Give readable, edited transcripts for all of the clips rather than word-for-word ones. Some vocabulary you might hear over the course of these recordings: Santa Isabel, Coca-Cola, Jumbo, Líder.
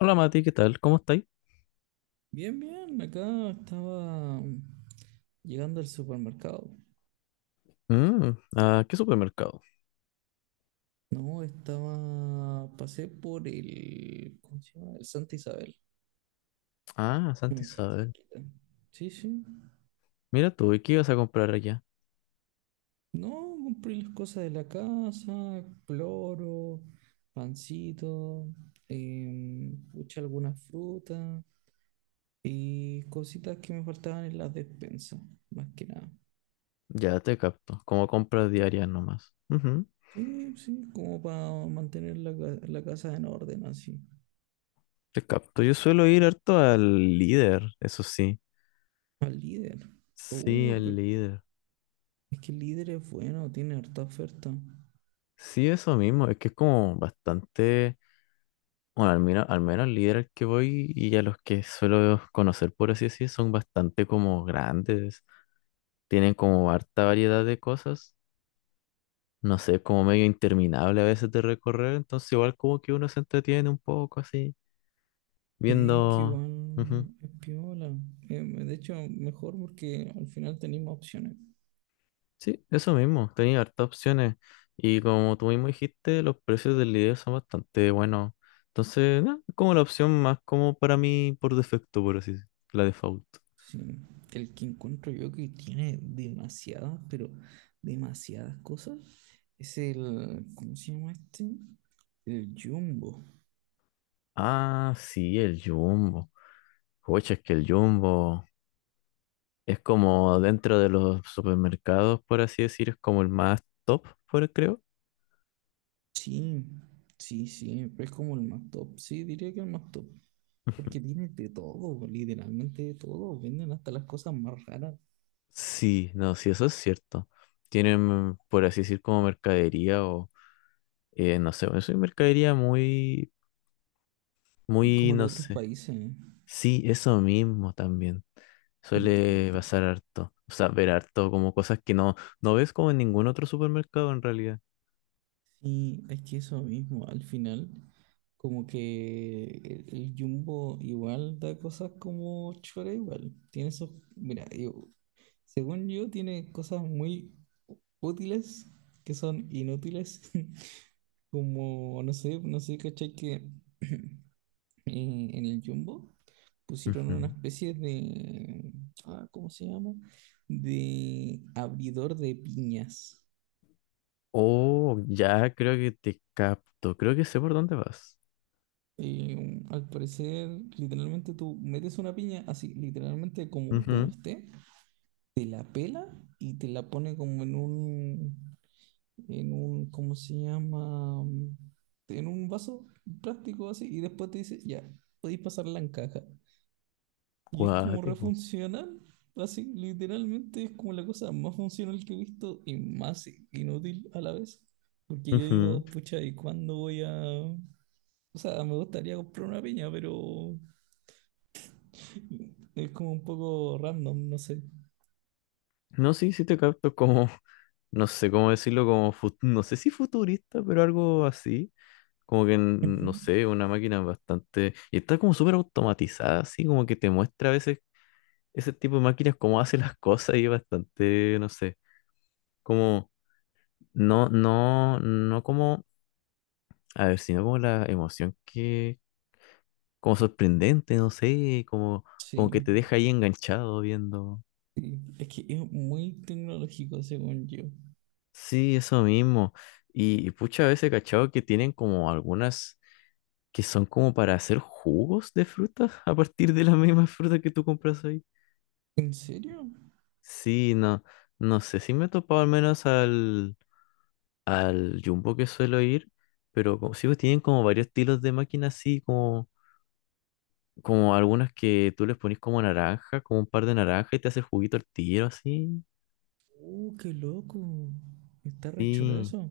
Hola Mati, ¿qué tal? ¿Cómo estáis? Bien, bien, acá estaba llegando al supermercado. Mm, ¿a qué supermercado? No, estaba, pasé por el, ¿cómo se llama? El Santa Isabel, Ah, que Santa me queda Isabel. cerquita. Sí, sí. Mira tú, ¿y qué ibas a comprar allá? No, compré las cosas de la casa, cloro, pancito, pucha, algunas frutas y cositas que me faltaban en la despensa, más que nada. Ya te capto, como compras diarias nomás. Ujú, Sí, sí, como para mantener la casa en orden así. te capto. Yo suelo ir harto al líder, eso sí. Al líder. Sí, Oh, el pero líder. es que el líder es bueno, tiene harta oferta. Sí, eso mismo, es que es como bastante. Bueno, al menos, al menos al líder al que voy y a los que suelo conocer, por así decir, son bastante como grandes. Tienen como harta variedad de cosas, no sé, es como medio interminable a veces de recorrer, entonces igual como que uno se entretiene un poco así, Sí, es que viendo. Ujú. igual es piola. De hecho, mejor porque al final tenéis más opciones. Sí, eso mismo, tenía hartas opciones y como tú mismo dijiste, los precios del video son bastante buenos, entonces no, es como la opción más como para mí por defecto, por así decirlo, la default. Sí. El que encuentro yo que tiene demasiadas, pero demasiadas cosas, es el, ¿cómo se llama este? El Jumbo. Ah, sí, el Jumbo. Oye, es que el Jumbo es como dentro de los supermercados, por así decir, es como el más top, por creo. Sí, sí, sí, pero es como el más top. Sí, diría que el más top. Porque tiene de todo, literalmente de todo. Venden hasta las cosas más raras, Sí, no, sí, eso es cierto. Tienen, por así decir, como mercadería o, no sé, eso es mercadería muy, muy, como de no otros sé. países. Sí, eso mismo también. Suele pasar harto. O sea, ver harto como cosas que no, no ves como en ningún otro supermercado en realidad. Y es que eso mismo, al final, como que el Jumbo igual da cosas como chora igual. Tiene esos, mira, según yo, tiene cosas muy útiles que son inútiles. Como, no sé, ¿cachai? Que en, en el Jumbo pusieron Ujú. una especie de, ah, ¿cómo se llama? De abridor de piñas. Oh, ya creo que te capto. Creo que sé por dónde vas. Y mm, al parecer, literalmente tú metes una piña así, literalmente como, como Ujú. esté, te la pela y te la pone como en un, ¿cómo se llama? Mm, en un vaso plástico así y después te dice, ya, podéis pasarla en caja. Y es como Cuático. refuncional, así, literalmente es como la cosa más funcional que he visto y más inútil a la vez. Porque yo Ujú. digo, pucha, ¿y cuándo voy a...? O sea, me gustaría comprar una piña, pero es como un poco random, no sé. No, sí, sí te capto, como no sé cómo decirlo, como, no sé si futurista, pero algo así. Como que, Ujú. no sé, una máquina bastante. Y está como súper automatizada, así como que te muestra a veces ese tipo de máquinas cómo hace las cosas y es bastante, no sé, como, no, no, no como, a ver, sino como la emoción que, como sorprendente, no sé, como, como que Sí, te deja ahí enganchado viendo. sí. Es que es muy tecnológico, según yo. Sí, eso mismo. Y pucha, a veces, he cachado, que tienen como algunas que son como para hacer jugos de frutas a partir de las mismas frutas que tú compras ahí. ¿En serio? Sí, no, no sé si me he topado al menos al, al Jumbo que suelo ir, pero como, sí, pues tienen como varios estilos de máquinas así, como, como algunas que tú les pones como naranja, como un par de naranja y te hace el juguito al tiro, así. Qué loco. Está re chulo Sí, eso.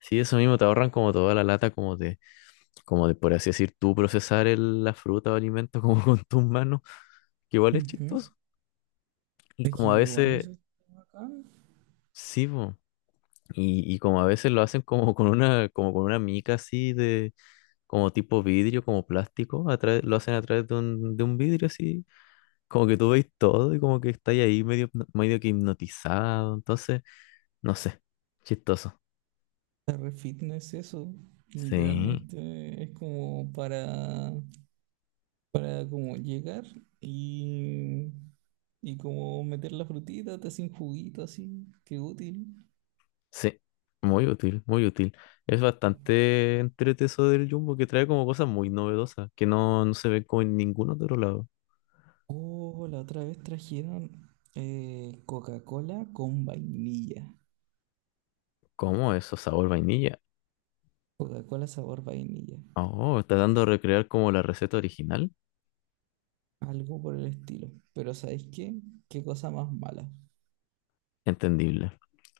sí, eso mismo, te ahorran como toda la lata, como de por así decir, tú procesar la fruta o alimento como con tus manos, que igual es Ujú. chistoso. Y Es que como a igual veces, eso está bacán. sí, po. Y como a veces lo hacen como con una mica así de, como tipo vidrio, como plástico, lo hacen a través de un vidrio así, como que tú veis todo y como que estáis ahí medio, medio que hipnotizado, entonces, no sé, chistoso. Está re fitness eso. Sí, Literalmente es como para como llegar y, y como meter la frutita, te hacen juguito así. Qué útil. sí, muy útil, muy útil. Es bastante entrete eso del Jumbo que trae como cosas muy novedosas, que no, no se ven como en ningún otro lado. Oh, la otra vez trajeron Coca-Cola con vainilla. ¿Cómo eso? Sabor vainilla. Coca-Cola sabor vainilla. Oh, está dando a recrear como la receta original. Algo por el estilo. Pero ¿sabéis qué? Qué cosa más mala. Entendible.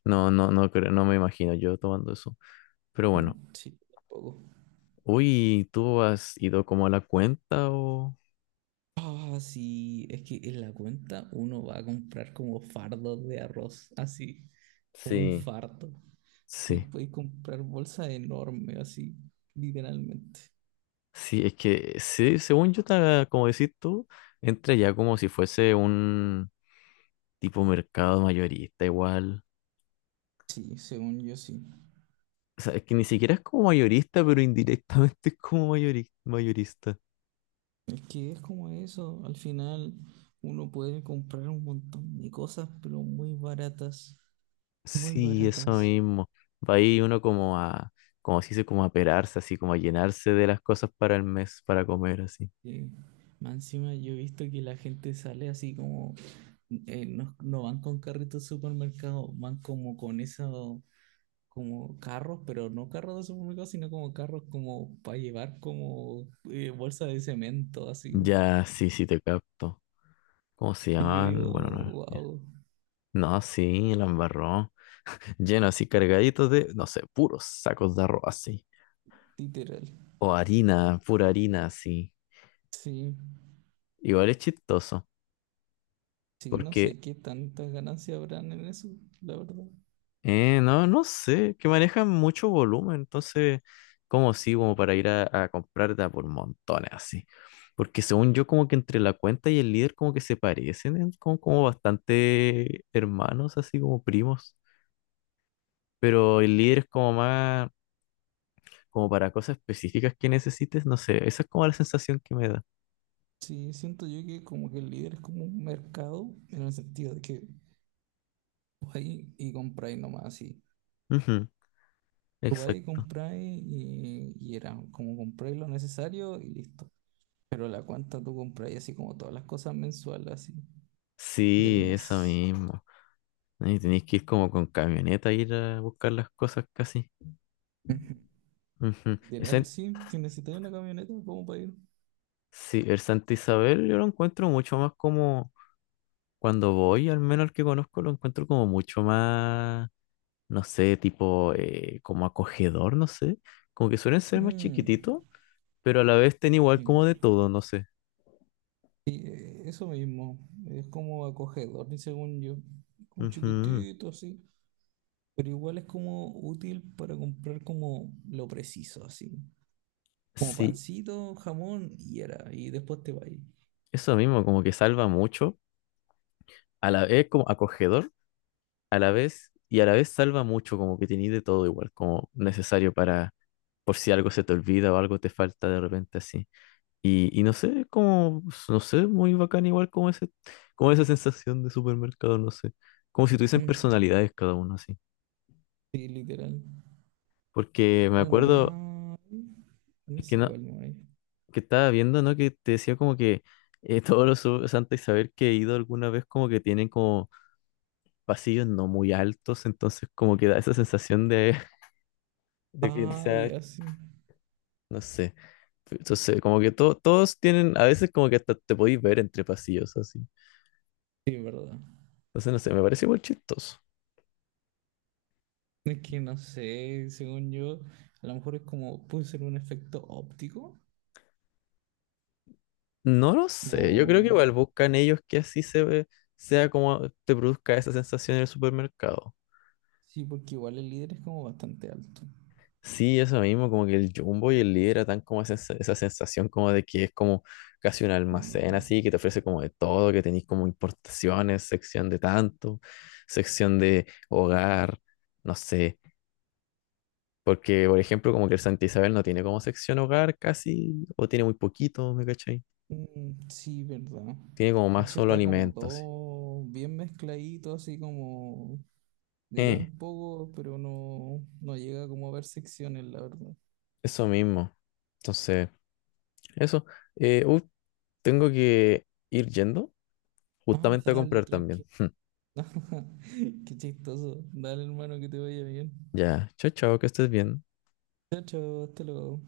No, no, no creo, no me imagino yo tomando eso. Pero bueno, Sí, tampoco. uy, ¿tú has ido como a la cuenta o? Ah, sí, es que en la cuenta uno va a comprar como fardos de arroz, así, como un Sí, fardo. Así que sí, podéis comprar bolsa enorme, así, literalmente. sí, es que sí, según yo, como decís tú, entra ya como si fuese un tipo mercado mayorista igual. Sí, según yo sí. O sea, es que ni siquiera es como mayorista, pero indirectamente es como mayorista. Es que es como eso, al final uno puede comprar un montón de cosas, pero muy baratas, muy Sí, eso baratas. mismo. Va ahí uno como a, como si se dice, como a perarse, así como a llenarse de las cosas para el mes, para comer, así. Sí. Más encima yo he visto que la gente sale así como, no, no van con carritos de supermercado, van como con esos, como carros, pero no carros de supermercado, sino como carros como para llevar como bolsa de cemento, así. Ya, sí, sí, te capto. ¿Cómo se Y yo llamaban? digo, Bueno, no, ya. wow, No, sí, la embarró. Lleno así, cargadito de, no sé, puros sacos de arroz así. literal. O harina, pura harina así. Sí. Igual es chistoso, Sí, no porque, sé qué tantas ganancias habrán en eso, la verdad. No, no sé, que manejan mucho volumen, entonces, como sí, como para ir a comprar de a por montones así. Porque según yo, como que entre la cuenta y el líder como que se parecen, como, como bastante hermanos, así como primos. Pero el líder es como más como para cosas específicas que necesites, no sé, esa es como la sensación que me da. Sí, siento yo que como que el líder es como un mercado, en el sentido de que vais y compráis nomás así. Ujú, Vais y exacto. compráis y era como compráis lo necesario y listo. Pero la cuenta tú compráis así como todas las cosas mensuales así del Sí, eso mes. mismo. Y tenéis que ir como con camioneta a ir a buscar las cosas casi. Ujú. Ujú. Literal, sí, que necesitáis una camioneta como para ir. Sí, el Santa Isabel yo lo encuentro mucho más como cuando voy, al menos el que conozco, lo encuentro como mucho más, no sé, tipo como acogedor, no sé. Como que suelen ser más Mm, chiquititos, pero a la vez ten igual como de sí. todo, no sé. Y eso mismo, es como acogedor, y según yo, como Ujú. chiquitito así. Pero igual es como útil para comprar como lo preciso, así. Como Sí, pancito, jamón y era. Y después te va ahí. eso mismo, como que salva mucho, a la vez como acogedor, a la vez, y a la vez salva mucho, como que tenéis de todo igual, como necesario para, por si algo se te olvida o algo te falta de repente así. Y no sé, como, no sé, muy bacán igual como ese, como esa sensación de supermercado, no sé, como si tuviesen Ujú. personalidades cada uno así. Sí, literal. Porque me ¿Cuál acuerdo más? No que sé no, cuál más hay. que estaba viendo, ¿no? Que te decía como que todos los Santa Isabel que he ido alguna vez como que tienen como pasillos no muy altos, entonces como que da esa sensación de, de que, o Ah, sea, ya sí. no sé. Entonces, como que todos tienen, a veces como que hasta te podéis ver entre pasillos así. Sí, es verdad. Entonces, no sé, me parece muy chistoso. Es que no sé, según yo, a lo mejor es como, puede ser un efecto óptico. No lo sé, yo creo que O... igual buscan ellos que así se ve, sea como te produzca esa sensación en el supermercado. Sí, porque igual el líder es como bastante alto. Sí, eso mismo, como que el Jumbo y el Líder dan como esa, esa sensación como de que es como casi un almacén Enorme. así, que te ofrece como de todo, que tenéis como importaciones, sección de tanto, sección de hogar, no sé, porque por ejemplo como que el Santa Isabel no tiene como sección hogar casi, o tiene muy poquito, ¿me cachai? Mm, sí, verdad. Tiene como De más hecho solo está como alimentos. todo bien mezcladito, así como de todo Eh, un poco, pero no, no llega como a ver secciones, la verdad. eso mismo. Entonces, eso. Eh, uh, tengo que ir yendo Ah, justamente a dale, comprar también. tranqui. Qué chistoso. Dale, hermano, que te vaya bien. Ya, chao, chao, que estés bien. Chao, chao, hasta luego.